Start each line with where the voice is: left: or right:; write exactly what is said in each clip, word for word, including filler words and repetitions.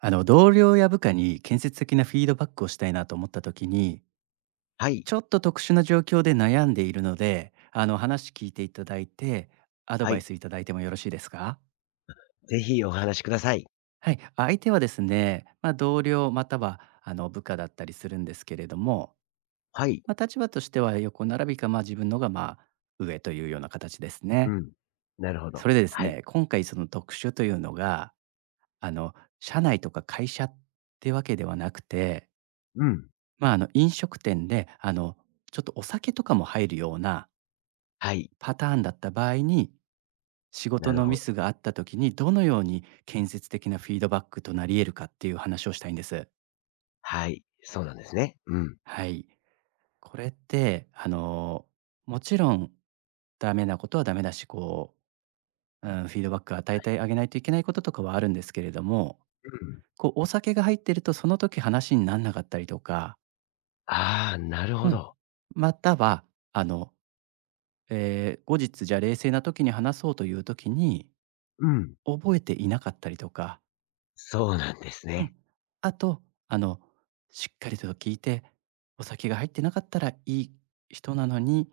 right: あの同僚や部下に建設的なフィードバックをしたいなと思った時に
left: はい。
right: ちょっと特殊な状況で悩んでいるのであの話聞いていただいてアド
left: は
right: バイ
left: い。
right: スいただいてもよろしいですか。
left: ぜひお話しください。
right: はい、相手はですね、まあ、同僚またはあの部下だったりするんですけれども、
left: はい。
right: まあ、立場としては横並びか、まあ、自分のがまあ上というような形です
left: う
right: ね。
left: ん。なるほど。
right: それでです
left: はい。
right: ね、今回その特殊というのがあの社内とか会社ってわけではなくて、
left: うん。
right: まあ、あの、飲食店で、あの、ちょっとお酒とかも入るような
left: はい。
right: パターンだった場合に、仕事
left: なる
right: の
left: ほ
right: ミ
left: ど。
right: スがあった時に、どのように建設的なフィードバックとなり得るかっていう話をしたいんです。
left: はい。そうなんですね。うん。うん。
right: はい。これって、あの、もちろんダメなことはダメだし、こう、うん、フィードバックを与えてあげないといけないこととかはあるんですけれども、こう、お酒が入ってるとその時話になんなかったりとか、
left: ああ、なるほ
right: うん。
left: ど。
right: または、あの、えー後日じゃあ冷静な時に話そうという時に、
left: うん。
right: 覚えていなかったりとか、
left: そうなんです
right: うん、
left: ね。
right: あと、あの、しっかりと聞いて、お酒が入ってなかったらいい人なのに、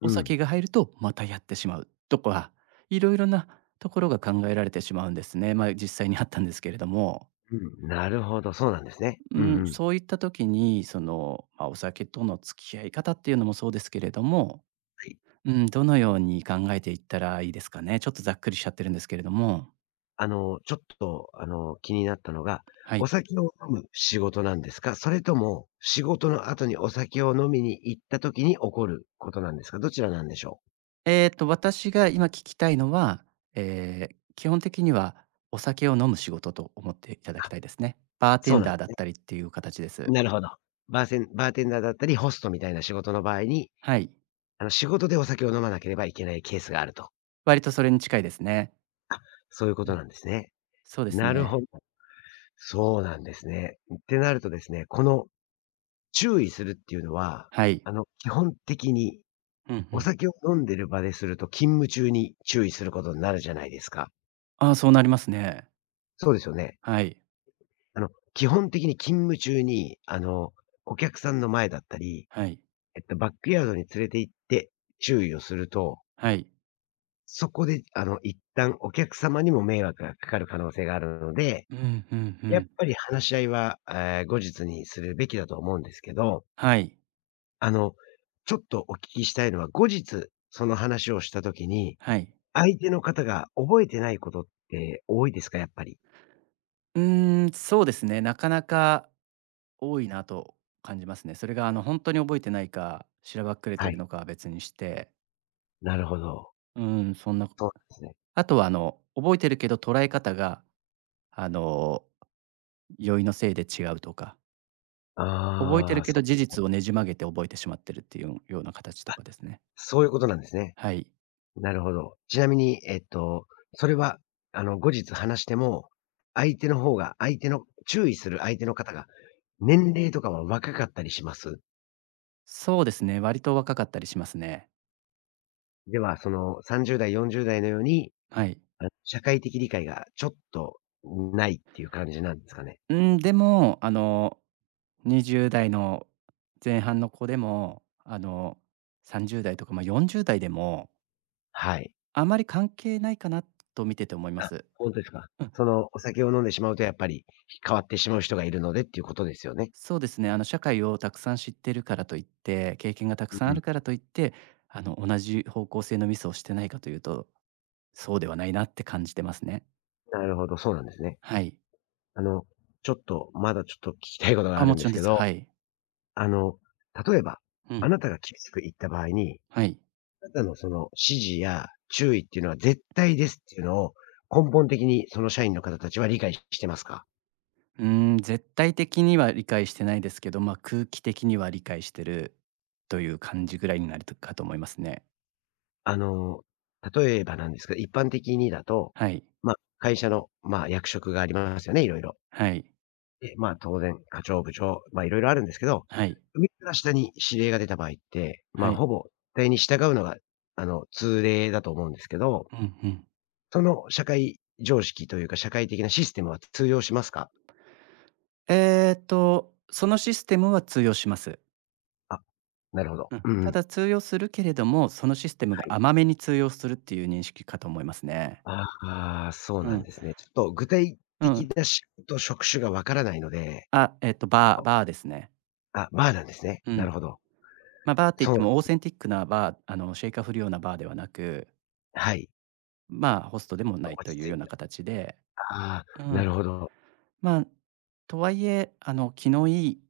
left: う
right: お
left: ん。
right: 酒が入るとまたやってしまうとか、いろいろなところが考えられてしまうんですね。まあ、実際にあったんですけれども、
left: うん。なるほど、そうなんですね。
right: う
left: う
right: ん、
left: んうん。
right: そういった時に、その、まあ、お酒との付き合い方っていうのもそうですけれども、
left: はい。
right: うん、どのように考えていったらいいですかね？ちょっとざっくりしちゃってるんですけれども。
left: あの、ちょっと、あの、気になったのが、
right: は
left: お
right: い。
left: 酒を飲む仕事なんですか？それとも、仕事の後にお酒を飲みに行った時に起こることなんですか？どちらなんでしょう？
right: えっと、私が今聞きたいのは、えー基本的にはお酒を飲む仕事と思っていただき
left: あ、
right: たいですね。バーテ
left: そう
right: ン
left: なん
right: ダ
left: で
right: ーだ
left: す
right: っ
left: ね。
right: たりっていう形です。
left: なるほど。バーセンバーテンダーだったり、ホストみたいな仕事の場合に、
right: はい。
left: あの、仕事でお酒を飲まなければいけないケースがあると。
right: 割とそれに近いですね。
left: あ、そういうこ
right: う
left: と
right: ん、
left: なんですね。
right: そうです
left: なるほ
right: ね。
left: ど。そうなんですね。ってなるとですね、この注意するっていうのは、
right: はい。
left: あの、基本的に
right: うんう
left: お
right: ん。
left: 酒を飲んでる場ですると、勤務中に注意することになるじゃないですか。
right: ああ、そうなりますね。
left: そうですよね。
right: はい、
left: あの、基本的に勤務中に、あの、お客さんの前だったり、
right: はい、
left: えっと、バックヤードに連れて行って注意をすると、
right: はい。
left: そこで、あの、一旦お客様にも迷惑がかかる可能性があるので、
right: うん、うんう
left: やっ
right: ん。
left: ぱり話し合いは、えー後日にするべきだと思うんですけど、
right: はい、
left: あの、ちょっとお聞きしたいのは、後日、その話をした時に、
right: はい。
left: 相手の方が覚えてないことって多いですか？やっぱり。
right: うーん、そうですね、なかなか多いなと感じますね。それが、あの、本当に覚えてないか、しらばっくれて
left: は
right: る
left: い、
right: のかは別にして、
left: なるほど。
right: うーん、そんな、
left: そうですね。
right: あとは、あの、覚えてるけど捉え方が、あの、酔いのせいで違うとか、覚えて
left: あ
right: る
left: あ、
right: けど
left: そ
right: 事
left: う、
right: 実をねじ曲げて覚えてしまってるっていうような形とかですね。
left: そういうことなんですね。
right: はい。
left: なるほど。ちなみに、えっと、それは、あの、後日話しても、相手の方が相手の注意する相手の方が年齢とかは若かったりします？
right: そうですね、割と若かったりしますね。
left: では、そのさんじゅう代、よんじゅう代のように、
right: はい。
left: あ、社会的理解がちょっとないっていう感じなんですかね？
right: うん、でも、あの、にじゅう代の前半の子でも、あの、さんじゅう代とか、まあ、よんじゅう代でも、
left: はい。
right: あまり関係ないかなと見てて思いま
left: あ、
right: す。
left: ほんとですか。
right: うん。
left: そのお酒を飲んでしまうとやっぱり変わってしまう人がいるのでっていうことですよね？
right: そうですね。あの、社会をたくさん知ってるからといって、経験がたく
left: う
right: さんある
left: ん。
right: からといって、あの、同じ方向性のミスをしてないかというと、そうではないなって感じてますね。
left: なるほど、そうなんですね。
right: はい。
left: あの、ちょっと、まだちょっと聞きたいことが
right: あ、
left: ある
right: も
left: ん
right: ち
left: で
right: ろん
left: す
right: で
left: け
right: す。
left: ど、
right: はい。
left: あの、例えば、
right: う
left: あ
right: ん。
left: なたが厳しく言った場合に、
right: はい。
left: あなたのその指示や注意っていうのは絶対ですっていうのを、根本的にその社員の方たちは理解してますか？
right: うーん、絶対的には理解してないですけど、まあ、空気的には理解してるという感じぐらいになるかと思いますね。
left: あの、例えばなんですけど、一般的にだと、
right: はい。
left: まあ、会社の、まあ、役職がありますよね、いろいろ。
right: はい。
left: で、まあ、当然課長、部長、まあ、いろいろあるんですけど、
right: はい。
left: 上から下に指令が出た場合って、ま
right: は
left: あ、
right: い。
left: ほぼ絶対に従うのが、あの、通例だと思うんですけど、
right: うんうん。
left: その社会常識というか、社会的なシステムは通用しますか？
right: えーっと、そのシステムは通用します。
left: あ、なるほど。
right: うん、
left: うんうん。
right: た
left: は
right: だ通用するけれども、そのシステムが
left: い。
right: 甘めに通用するっていう認識かと思いますね。
left: ああ、そう
right: う
left: なん
right: ん、
left: ですね。ちょっと具体
right: う
left: 的
right: ん。
left: な仕事職種がわからないので、
right: あ、えっとバー
left: お
right: バーですね。
left: あ、バーなんですね。
right: う
left: な
right: ん。
left: るほど。
right: まあ、バーって言っ
left: そ
right: て
left: う、
right: もオーセンティックなバー、あの、シェイカー振るようなバーではなく、
left: はい。
right: まあ、ホストでもな
left: 落
right: いと
left: ち
right: いうよ
left: 着い
right: うな
left: て、
right: 形で、
left: ああ、
right: う
left: な
right: ん。
left: るほど。
right: まあ、とはいえ、あの、気のいい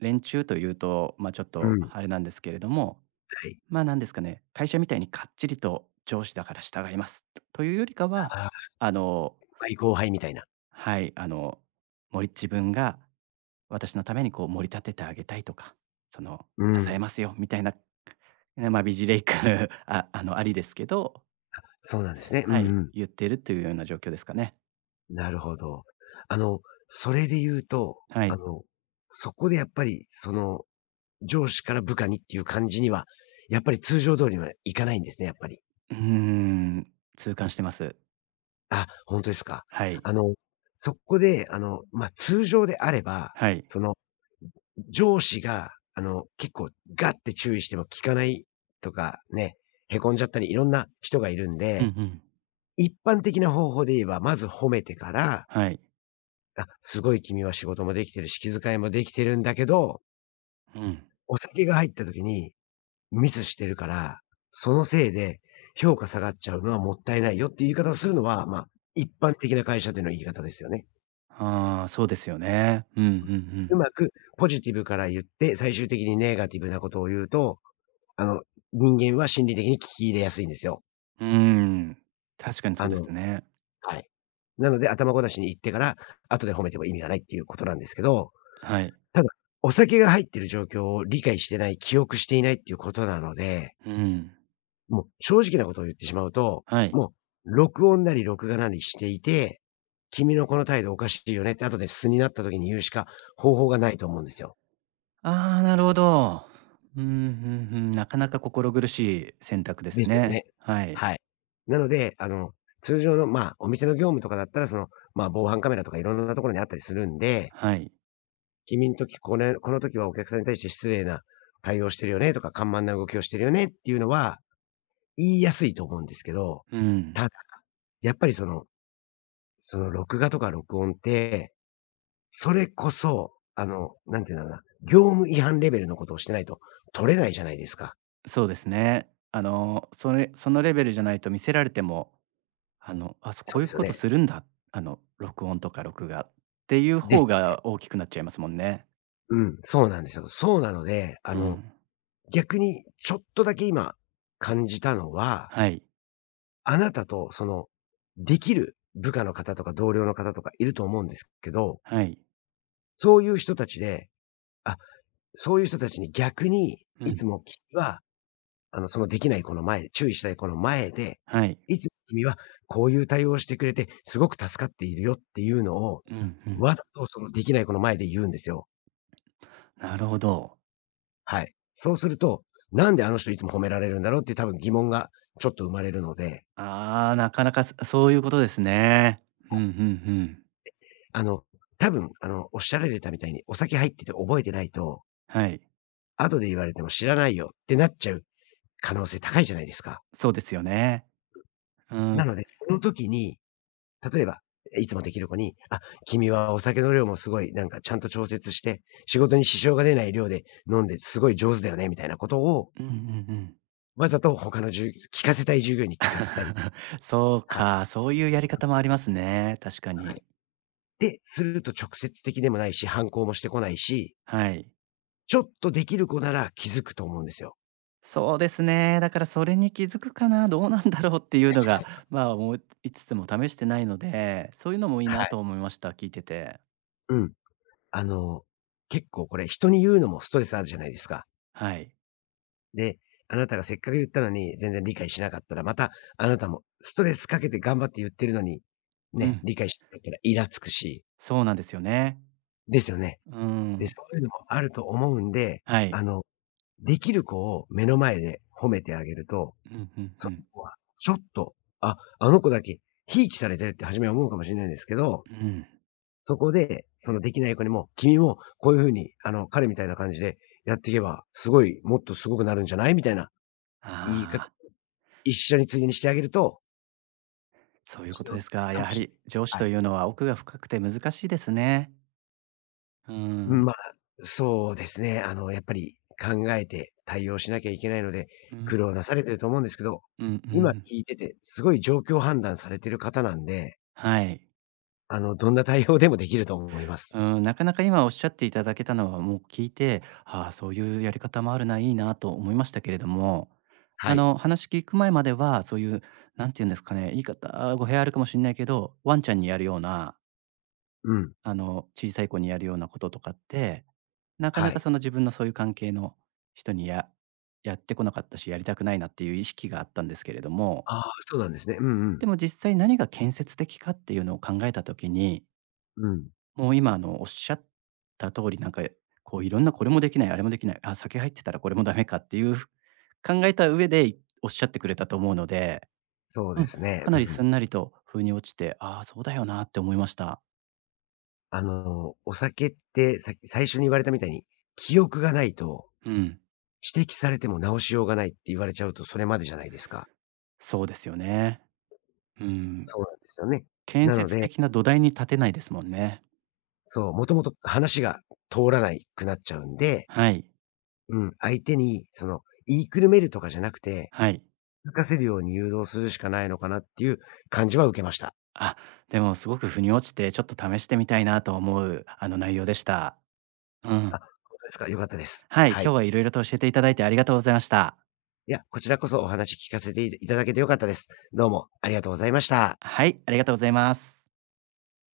right: 連中というと、まあ、ちょっ
left: う
right: と
left: ん、
right: あれなんですけれども、
left: はい。
right: まあ、なんですかね、会社みたいにかっちりと上司だから従いますとというよりかは、
left: ああ、
right: あの、
left: 先後輩みたいな。
right: はい、あの、もり自分が私のためにこう盛り立ててあげたいとか、その、
left: う
right: 支え
left: ん。
right: ますよみたいな、ね、まあ、美レイク あ、あの、ありですけど、
left: そうなんですね。う
right: はい、
left: んうん。
right: 言ってるというような状況ですかね。
left: なるほど。あの、それで言うと、
right: は
left: あ
right: い。
left: の、そこでやっぱり、その、上司から部下にっていう感じには、やっぱり通常通りにはいかないんですね、やっぱり。
right: うーん、痛感してます。
left: あ、本当ですか。
right: はい。
left: あの、そこで、あの、まあ、通常であれば、
right: はい。
left: その、上司が、あの、結構ガッて注意しても聞かないとか、ね、へこんじゃったり、いろんな人がいるん
right: うんう
left: で、
right: ん。
left: 一般的な方法で言えば、まず褒めてから、
right: はい。
left: 「あ、すごい君は仕事もできてるし、気遣いもできてるんだけど、
right: うん。
left: お酒が入った時にミスしてるから、そのせいで評価下がっちゃうのはもったいないよ」っていう言い方をするのは、まあ、一般的な会社での言い方ですよね。
right: ああ、そうですよね。うんうんう
left: う
right: ん。
left: まくポジティブから言って、最終的にネガティブなことを言うと、あの、人間は心理的に聞き入れやすいんですよ。
right: うーん、確かにそ
left: あ
right: うで
left: の
right: すね。
left: はい。なので、頭ごなしに言ってから、後で褒めても意味がないっていうことなんですけど、
right: はい。
left: ただ、お酒が入ってる状況を理解してない、記憶していないっていうことなので、
right: うん。
left: もう正直なことを言ってしまうと、
right: はい。
left: もう録音なり録画なりしていて、君のこの態度おかしいよねって後で素になった時に言うしか方法がないと思うんですよ。
right: ああ、なるほど。うん、うんうん、なかなか心苦しい選択です
left: ですよ
right: ね。
left: ね。
right: はい。
left: はい。なので、あの、通常の、まあ、お店の業務とかだったら、その、まあ、防犯カメラとかいろんなところにあったりするんで、
right: はい。
left: 君の時、これこの時はお客さんに対して失礼な対応してるよねとか、緩慢な動きをしてるよねっていうのは、言いやすいと思うんですけど、
right: うん。
left: ただ、やっぱりその、その、録画とか録音って、それこそ、あの、なんていうんだろうな、業務違反レベルのことをしてないと取れないじゃないですか。
right: そうですね。あの、それそのレベルじゃないと見せられても、あの、あ、そう
left: そ
right: こう
left: う
right: いう
left: ですよ
right: こと
left: ね。
right: するんだ、あの、録音とか録画っていう
left: です
right: 方が大きくなっちゃいますもんね。
left: うん、そうなんですよ。そうなので、あ
right: う
left: の
right: ん。
left: 逆にちょっとだけ今感じたのは、
right: はい。
left: あなたとその、できる部下の方とか同僚の方とかいると思うんですけど、
right: はい。
left: そういう人たちで、あ、そういう人たちに逆に、
right: う
left: いつ
right: ん。
left: も君は、あの、そのできない子の前、注意したい子の前で、
right: はい。
left: いつも君はこういう対応をしてくれて、すごく助かっているよっていうのを、
right: うんうん。
left: わざとそのできない子の前で言うんですよ。
right: なるほど。
left: はい。そうすると、なんであの人いつも褒められるんだろうっていう多分疑問がちょっと生まれるので、
right: ああ、なかなか、そそういうことですね。うん、うんうん。
left: あの、多分、あの、おっしゃられたみたいに、お酒入ってて覚えてないと、
right: はい。
left: 後で言われても知らないよってなっちゃう可能性高いじゃないですか。
right: そうですよね。う
left: な
right: ん。
left: ので、その時に、例えば、いつもできる子に、あ、君はお酒の量もすごい、なんかちゃんと調節して、仕事に支障が出ない量で飲んですごい上手だよねみたいなことを、
right: うんうんうん。
left: わざと他のじゅう聞かせたい従業員に聞かせたり、
right: そう
left: はい、
right: か、そういうやり方もありますね、確か
left: は
right: に。
left: い。で、すると直接的でもないし、反抗もしてこないし、
right: はい。
left: ちょっとできる子なら気づくと思うんですよ。
right: そうですね、だからそれに気づくかな、どうなんだろうっていうのが、まあ、思いつつも試してないので、そういうのもいい
left: は
right: な
left: い。
right: と思いました、聞いてて。
left: うん。あの、結構これ人に言うのもストレスあるじゃないですか。
right: はい。
left: で、あなたがせっかく言ったのに、全然理解しなかったら、またあなたもストレスかけて頑張って言ってるのに、
right: う
left: ね、
right: ん、
left: 理解しなかったらイラつくし、
right: そうなんですよね。
left: ですよね。
right: う
left: で、
right: ん、
left: そういうのもあると思うんで、
right: はい。
left: あの、できる子を目の前で褒めてあげると、
right: うんうんう
left: そ
right: ん。
left: の子はちょっと、あ、あの子だけ、ひいきされてるって初めは思うかもしれないんですけど、
right: うん。
left: そこで、そのできない子にも、君もこういう風に、あの、彼みたいな感じでやっていけば、すごい、もっとすごくなるんじゃないみたいな言いか
right: ああ、
left: 一緒に次にしてあげると、
right: そういう
left: し
right: こ
left: て
right: とですか。
left: か
right: や
left: も
right: は
left: し
right: り上司
left: れない。
right: と
left: はい。
right: いうのは奥が深くて難しいですね。う
left: うん、
right: ん、
left: まあ、そうですね。あの、やっぱり考えて対応しなきゃいけないので、
right: うん、
left: 苦労なされてると思うんですけど、
right: うんう
left: 今
right: ん。
left: 聞いてて、すごい状況判断されてる方なんで、
right: はい。
left: あの、どんな対応でもできると思います。
right: うん、なかなか今おっしゃっていただけたのはもう聞いて、ああ、そういうやり方もあるな、いいなと思いましたけれども、あ
left: はい。
right: の、話聞く前までは、そういう、なんて言うんですかね、言い方、語弊あるかもしれないけど、ワンちゃんにやるような、
left: うん。
right: あの、小さい子にやるようなこととかって、なか
left: は
right: なか
left: い。
right: その自分のそういう関係の人にややってこなかったし、やりたくないなっていう意識があったんですけれども、
left: ああ、そうなんですね。うんう
right: で
left: ん。
right: も実際何が建設的かっていうのを考えた時に
left: うん。
right: もう今あのおっしゃった通り、なんかこういろんなこれもできない、あれもできない、あ、酒入ってたらこれもダメかっていう考えた上でいおっしゃってくれたと思うので、
left: そう
right: う
left: で
right: ん、
left: すね。
right: か
left: う
right: なりす
left: ん。
right: んなりと風に落ちて、ああ、そうだよなって思いました。
left: あの、お酒って、さ最初に言われたみたいに、記憶がないと、
right: うん、
left: 指摘されても直しようがないって言われちゃうとそれまでじゃないですか。
right: そうですよね。うん、
left: そうなんですよね。
right: 建
left: なの
right: 設
left: で、
right: 的な土台に立てないですもんね。
left: そう、もともと話が通らないくなっちゃうんで、
right: はい、
left: うん、相手にその、言いくるめるとかじゃなくて、
right: はい。
left: 気づかせるように誘導するしかないのかなっていう感じは受けました。
right: あ、でもすごく腑に落ちて、ちょっと試してみたいなと思うあの内容でした。うん。
left: あ、ほんですか。良かったです。
right: はい、
left: は
right: 今日
left: い。
right: はいろいろと教えていただいてありがとうございました。
left: いや、こちらこそお話聞かせていいただけて良かったです。どうもありがとうございました。
right: はい、ありがとうございます。